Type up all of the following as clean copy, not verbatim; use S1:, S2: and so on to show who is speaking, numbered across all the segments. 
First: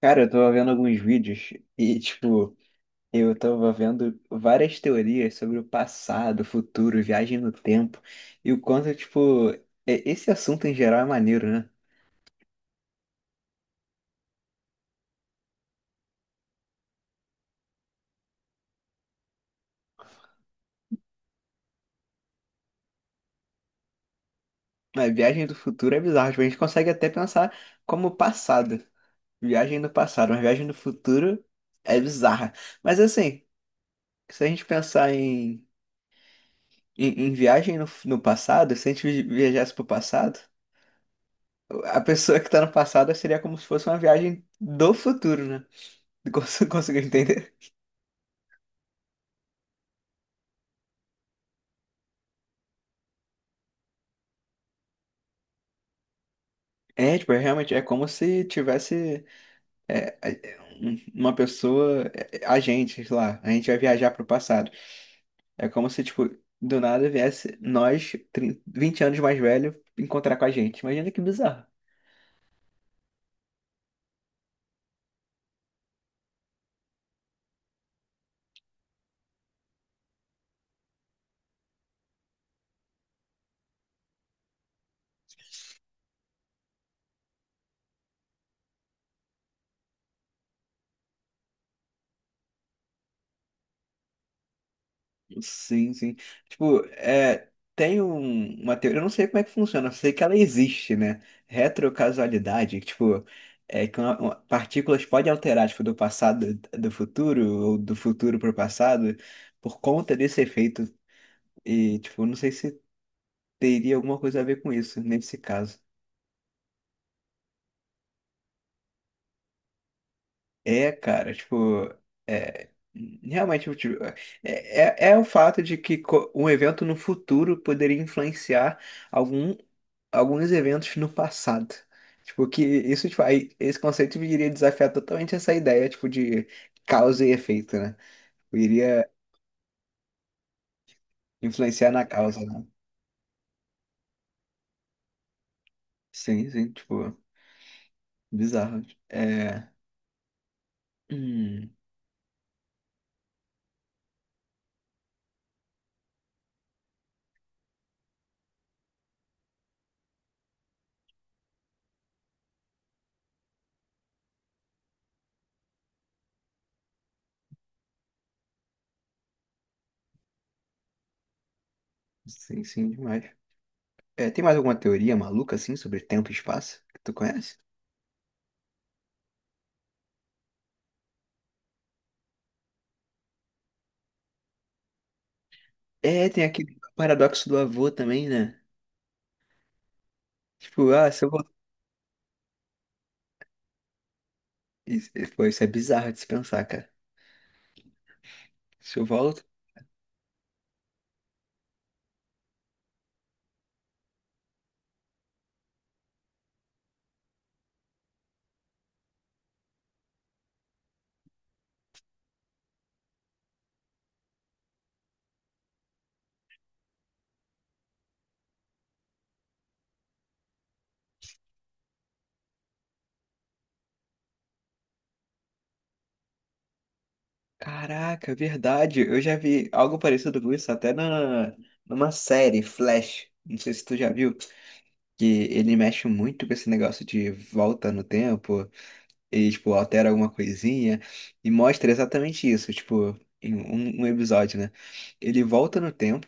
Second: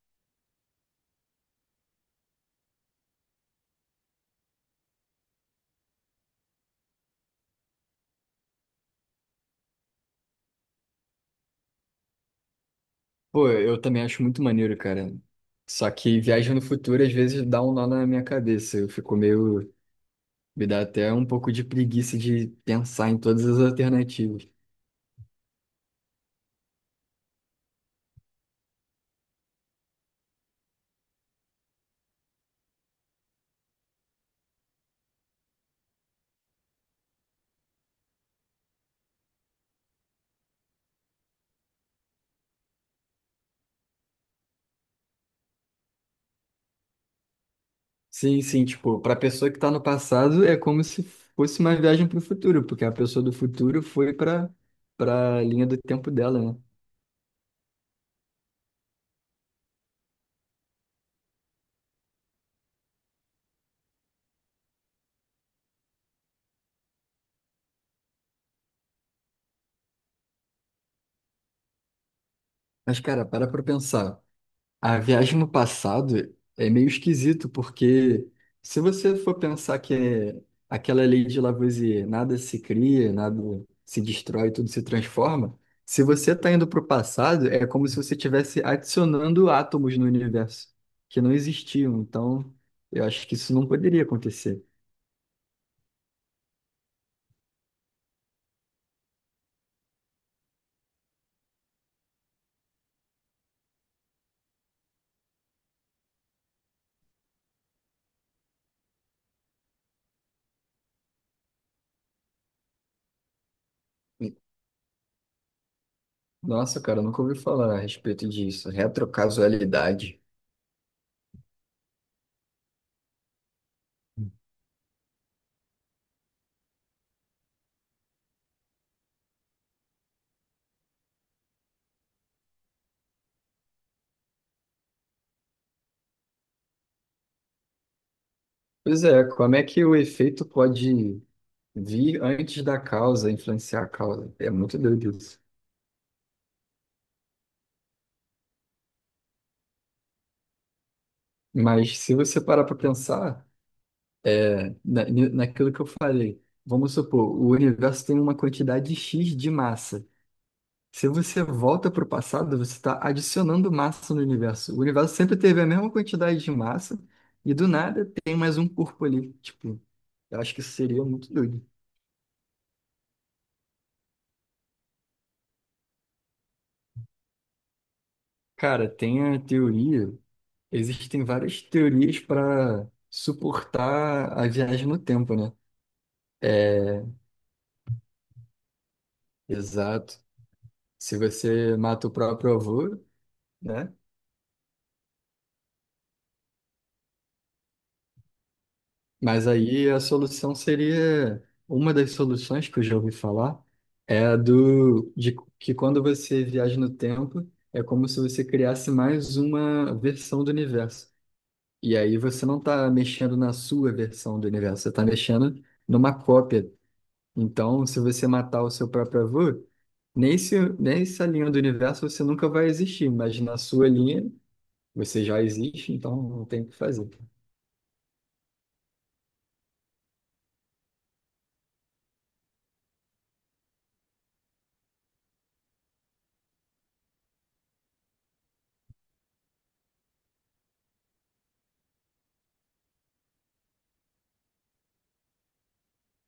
S1: Cara, eu tava vendo alguns vídeos e, tipo, eu tava vendo várias teorias sobre o passado, futuro, viagem no tempo e o quanto, tipo, esse assunto em geral é maneiro, né?
S2: Pô, eu também acho muito maneiro, cara. Só que viagem no futuro às vezes dá um nó na minha cabeça. Eu fico meio. Me dá até um pouco de preguiça de pensar em todas as alternativas.
S1: A viagem do futuro é bizarro, tipo, a gente consegue até pensar como passado, viagem no passado, mas viagem no futuro é bizarra. Mas assim, se a gente pensar em viagem no passado, se a gente viajasse pro passado, a pessoa que tá no passado seria como se fosse uma viagem do futuro, né? Conseguiu entender?
S2: Sim, sim, tipo, pra pessoa que tá no passado é como se fosse uma viagem pro futuro, porque a pessoa do futuro foi pra linha do tempo dela, né?
S1: É, tipo, é realmente, é como se tivesse uma pessoa, a gente, sei lá, a gente vai viajar pro passado. É como se, tipo, do nada viesse nós, 30, 20 anos mais velho, encontrar com a gente. Imagina que bizarro.
S2: Mas, cara, para pra pensar. A viagem no passado é meio esquisito, porque se você for pensar que é aquela lei de Lavoisier, nada se cria, nada se destrói, tudo se transforma, se você está indo para o passado, é como se você estivesse adicionando átomos no universo que não existiam. Então, eu acho que isso não poderia acontecer.
S1: Sim, sim. Tipo, tem uma teoria, eu não sei como é que funciona, eu sei que ela existe, né? Retrocausalidade, que, tipo, é que partículas podem alterar, tipo, do passado do futuro ou do futuro para o passado por conta desse efeito. E, tipo, não sei se teria alguma coisa a ver com isso nesse caso.
S2: Nossa, cara, eu nunca ouvi falar a respeito disso. Retrocausalidade.
S1: É, cara, tipo, é, realmente, tipo, é o fato de que um evento no futuro poderia influenciar algum alguns eventos no passado. Tipo, que isso, tipo, aí, esse conceito iria desafiar totalmente essa ideia, tipo, de causa e efeito, né?
S2: Pois
S1: Iria
S2: é, como é que o efeito pode
S1: influenciar na
S2: vi
S1: causa,
S2: antes
S1: né?
S2: da causa influenciar a causa. É muito doido isso.
S1: Sim, sim, tipo, bizarro. É. Hum,
S2: Mas se você parar para pensar naquilo que eu falei, vamos supor, o universo tem uma quantidade X de massa. Se você volta para o passado, você está adicionando massa no universo. O universo sempre teve a mesma quantidade de massa e do nada tem mais um corpo ali. Tipo, eu acho que isso seria muito doido.
S1: sim, sim, demais. É, tem mais alguma teoria maluca, assim, sobre tempo e espaço que tu conhece?
S2: Cara, tem a teoria, existem várias teorias para suportar a viagem no tempo, né?
S1: É, tem aquele
S2: É,
S1: paradoxo do avô também, né?
S2: exato.
S1: Tipo, ah,
S2: Se
S1: se eu voltar.
S2: você mata o próprio avô, né?
S1: Isso, pô, isso é bizarro de se pensar, cara. Se eu volto.
S2: Mas aí a solução seria, uma das soluções que eu já ouvi falar é a do de que quando você viaja no tempo, é como se você criasse mais uma versão do universo. E aí você não está mexendo na sua versão do universo, você está mexendo numa cópia. Então, se você matar o seu próprio avô, nessa linha do universo você nunca vai existir, mas na sua linha você já existe, então não tem o que fazer.
S1: Caraca, verdade. Eu já vi algo parecido com isso até numa série, Flash. Não sei se tu já viu, que ele mexe muito com esse negócio de volta no tempo e, tipo, altera alguma coisinha e mostra exatamente isso, tipo, em um episódio, né? Ele volta no tempo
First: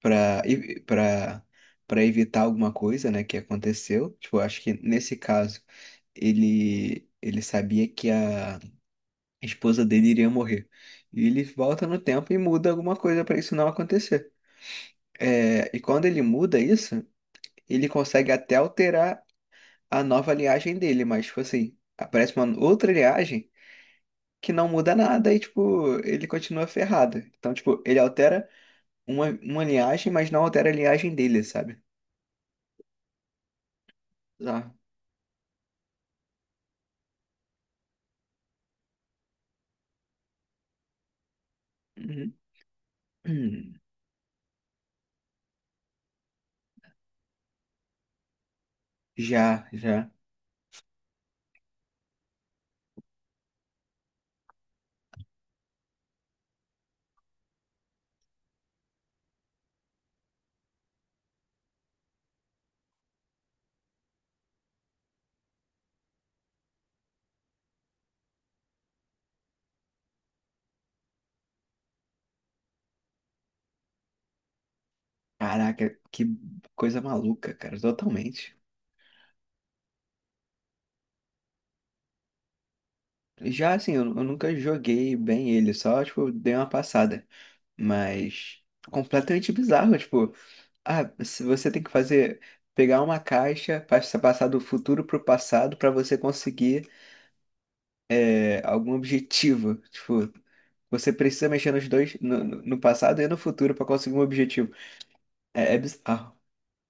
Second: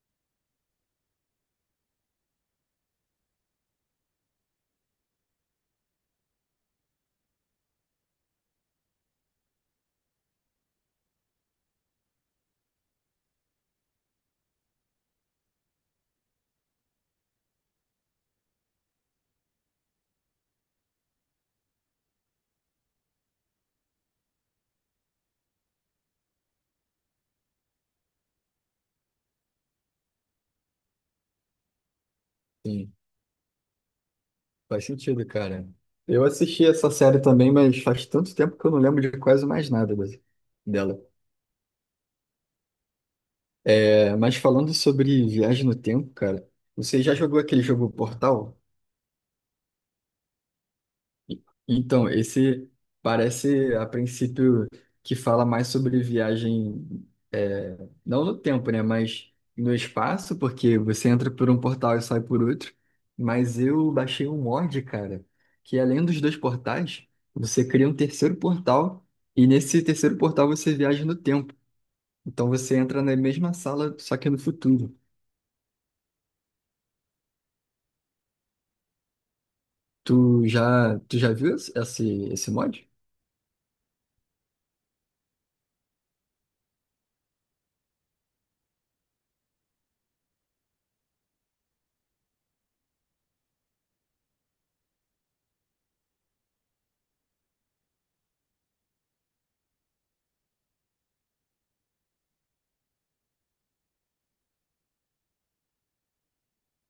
S1: pra, e- pra, pra evitar alguma coisa, né, que aconteceu. Tipo, acho que nesse caso, ele sabia que a esposa dele iria morrer. E ele volta no tempo e muda alguma coisa para isso não acontecer. É, e quando ele muda isso, ele consegue até alterar a nova linhagem dele, mas, tipo assim, aparece uma outra linhagem que não muda nada e, tipo, ele continua ferrado. Então, tipo, ele altera uma linhagem, mas não altera a linhagem dele, sabe?
S2: Sim,
S1: Já.
S2: faz sentido, cara. Eu assisti essa série também, mas faz tanto tempo que eu não lembro de quase mais nada dela.
S1: Uhum. Hum.
S2: É, mas falando sobre viagem no tempo, cara, você já jogou aquele jogo Portal?
S1: Já, já.
S2: Então, esse parece, a princípio, que fala mais sobre viagem, é, não no tempo, né? Mas no espaço, porque você entra por um portal e sai por outro. Mas eu baixei um mod, cara, que além dos dois portais, você cria um terceiro portal, e nesse terceiro portal você viaja no tempo. Então você entra na mesma sala, só que no futuro.
S1: Caraca, que coisa maluca, cara, totalmente.
S2: Tu já viu esse esse mod?
S1: Já assim, eu nunca joguei bem ele, só, tipo, dei uma passada. Mas completamente bizarro, tipo, ah, se você tem que fazer, pegar uma caixa, passar do futuro pro passado pra você conseguir é, algum objetivo. Tipo, você precisa mexer nos dois, no passado e no futuro pra conseguir um objetivo. É bizarro.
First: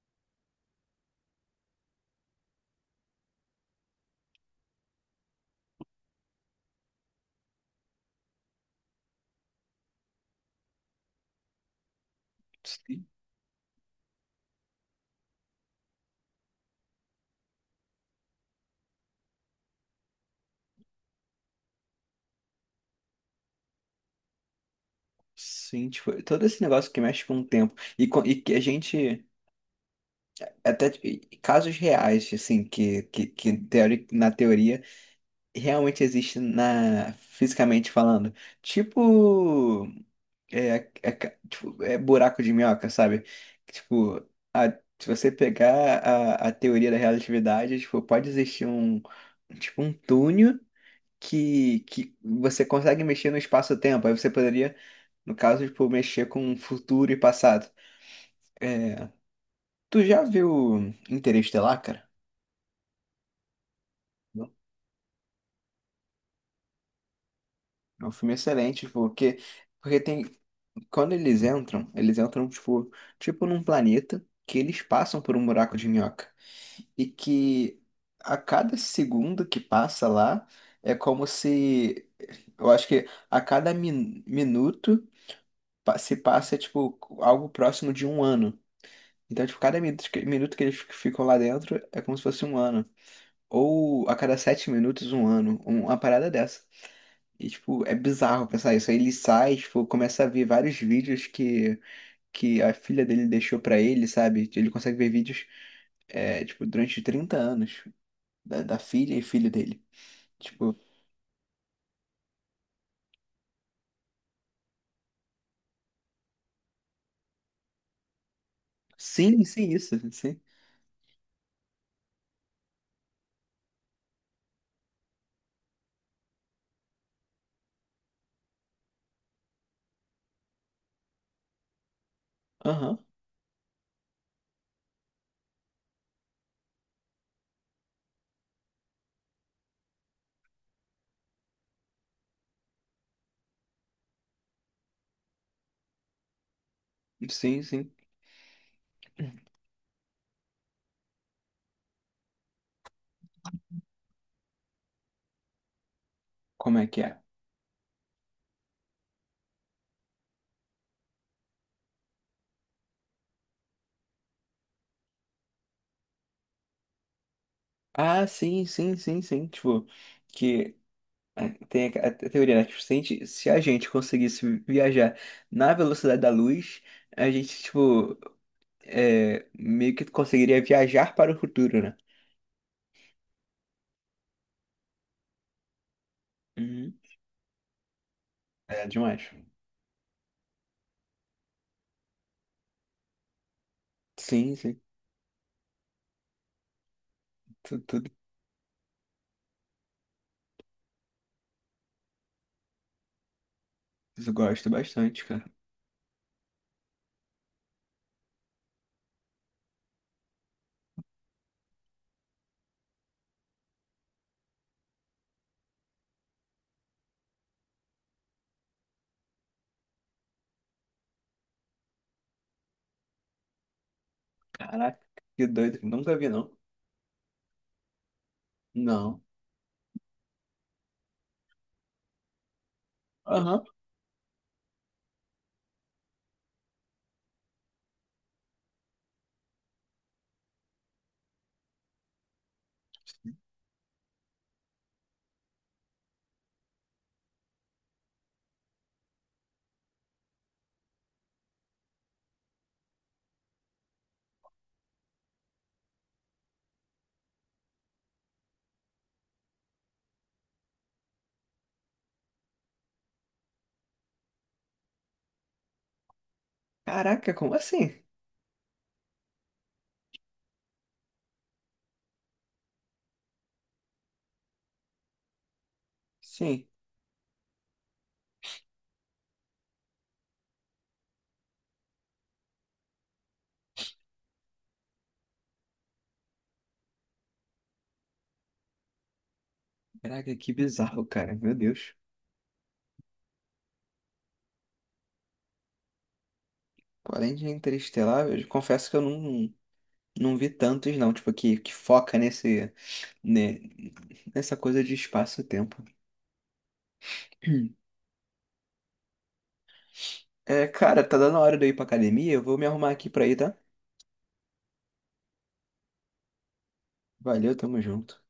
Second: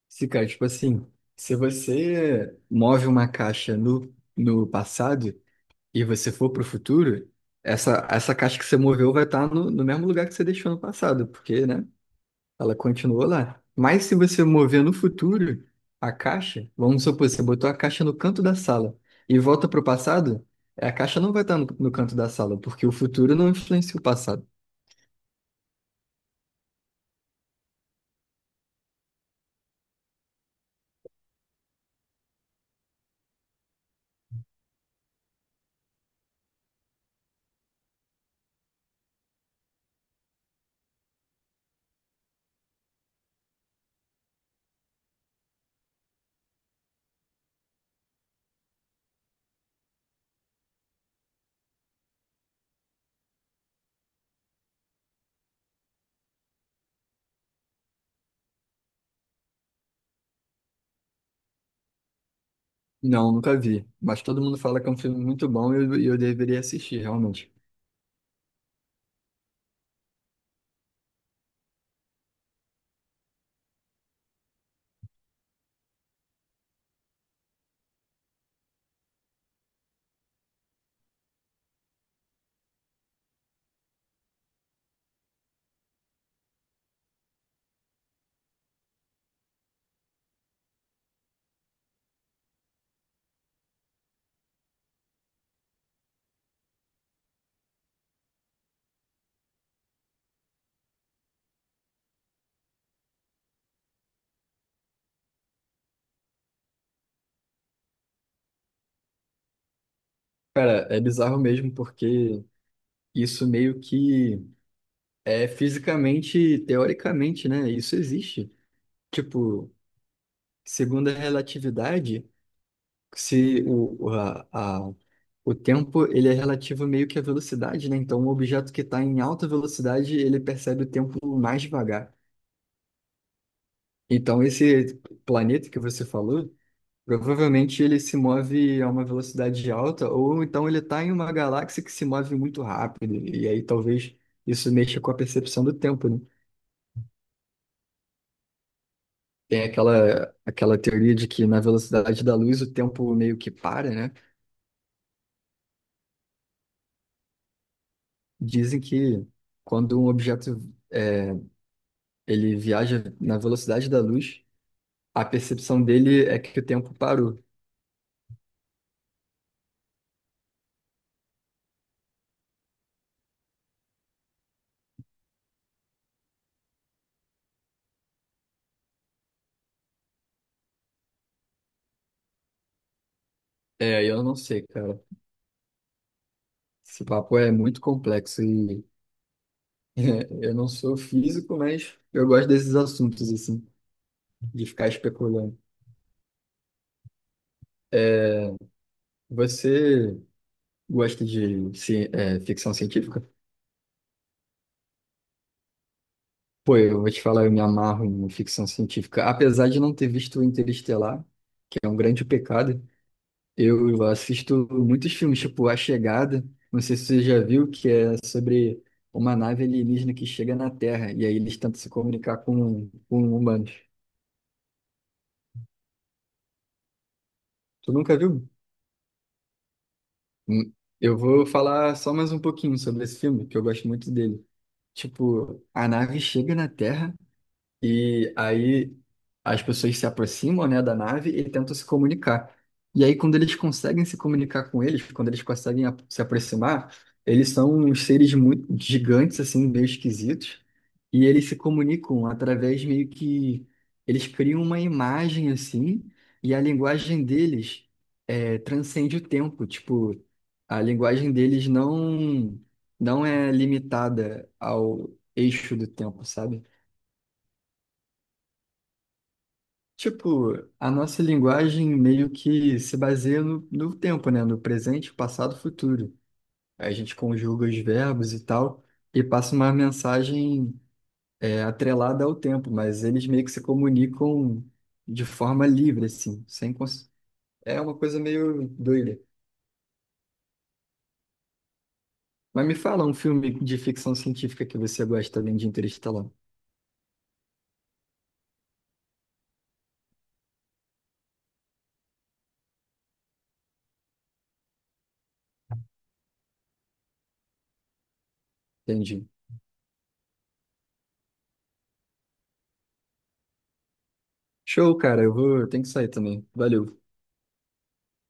S2: Se, cara, tipo assim, se você move uma caixa no passado e você for pro futuro, essa caixa que você moveu vai estar no mesmo lugar que você deixou no passado, porque, né, ela
S1: Sim,
S2: continuou lá. Mas se você mover no futuro a caixa, vamos supor, você botou a caixa no canto da sala e volta pro passado, a caixa não vai estar no canto da sala, porque o futuro não influencia o passado.
S1: sim, tipo, todo esse negócio que mexe com o tempo. E que a gente. Até casos reais, assim, na teoria realmente existe na fisicamente falando. Tipo, é, tipo, é buraco de minhoca, sabe? Tipo, a- se você pegar a teoria da relatividade, tipo, pode existir um tipo um túnel que você consegue mexer no espaço-tempo. Aí você poderia, no caso, tipo, mexer com futuro e passado. É, tu já viu Interestelar, cara?
S2: Não, nunca vi. Mas todo
S1: Não.
S2: mundo fala que é um filme muito bom e eu deveria assistir, realmente.
S1: É um filme excelente, tipo, porque, porque tem Quando eles entram tipo num planeta que eles passam por um buraco de minhoca. E que a cada segundo que passa lá é como se. Eu acho que a cada minuto se passa tipo algo próximo de um ano. Então, tipo, cada minuto que eles ficam lá dentro é como se fosse um ano. Ou a cada 7 minutos, um ano. Uma parada dessa. E, tipo, é bizarro pensar isso. Aí ele sai, tipo, começa a ver vários vídeos que a filha dele deixou pra ele, sabe? Ele consegue ver vídeos, é, tipo, durante 30 anos da filha e filho dele. Tipo,
S2: Cara, é bizarro mesmo, porque isso meio que é fisicamente, teoricamente, né? Isso existe.
S1: sim, sim,
S2: Tipo,
S1: isso, sim.
S2: segundo a relatividade, se o, o- a- o tempo ele é relativo meio que à velocidade, né? Então, um objeto que está em alta velocidade, ele percebe o tempo mais devagar.
S1: Aham,
S2: Então, esse planeta que você falou. Provavelmente ele se move a uma velocidade alta, ou então ele está em uma galáxia que se move muito rápido, e aí talvez isso mexa com a percepção do tempo, né?
S1: sim, sim.
S2: Tem aquela teoria de que na velocidade da luz o tempo meio que para, né?
S1: Como é que é?
S2: Dizem que quando um objeto é, ele viaja na velocidade da luz, a percepção dele é que o tempo parou.
S1: Ah, sim, sim, sim, sim. Tipo, que é, tem a teoria, né? Tipo, se a gente conseguisse viajar na velocidade da luz, a gente, tipo, meio que conseguiria viajar para o futuro, né?
S2: É, eu não sei, cara.
S1: Uhum.
S2: Esse papo é muito complexo
S1: É
S2: e
S1: demais.
S2: eu não sou físico, mas eu gosto desses assuntos, assim,
S1: Sim,
S2: de
S1: sim.
S2: ficar especulando.
S1: Tudo,
S2: Você gosta de ficção científica?
S1: isso eu gosto bastante, cara.
S2: Pô, eu vou te falar, eu me amarro em ficção científica. Apesar de não ter visto o Interestelar, que é um grande pecado, eu assisto muitos filmes, tipo A Chegada, não sei se você já viu, que é sobre uma nave alienígena que chega na Terra e aí eles tentam se comunicar com humanos.
S1: Caraca, que doido. Nunca vi, não.
S2: Tu nunca viu?
S1: Não.
S2: Hum, Eu vou falar só mais um pouquinho sobre esse filme, que
S1: Aham.
S2: eu gosto muito dele. Tipo, a nave chega na Terra. E aí as pessoas se aproximam, né, da nave e tentam se comunicar. E aí quando eles conseguem se comunicar com eles, quando eles conseguem se aproximar, eles são uns seres muito gigantes assim, meio esquisitos, e eles se comunicam através meio que eles criam uma imagem assim, e a linguagem deles transcende o tempo, tipo, a linguagem deles não é limitada ao eixo do tempo, sabe?
S1: Caraca, como assim?
S2: Tipo, a nossa linguagem meio que se baseia no tempo, né? No presente, passado, futuro.
S1: Sim.
S2: A gente conjuga os verbos e tal e passa uma mensagem atrelada ao tempo, mas eles meio que se comunicam de forma livre, assim, sem cons... É uma coisa meio doida.
S1: Caraca, que bizarro, cara. Meu Deus.
S2: Mas me fala um filme de ficção científica que você gosta além de Interestelar.
S1: Pô, além de Interestelar, eu confesso que eu não vi tantos, não. Tipo, que foca nesse, ne- nessa coisa de espaço-tempo.
S2: Entendi.
S1: É, cara, tá dando a hora de eu ir pra academia. Eu vou me arrumar aqui pra ir, tá?
S2: Show, cara. Eu tenho que sair também. Valeu.
S1: Valeu, tamo junto.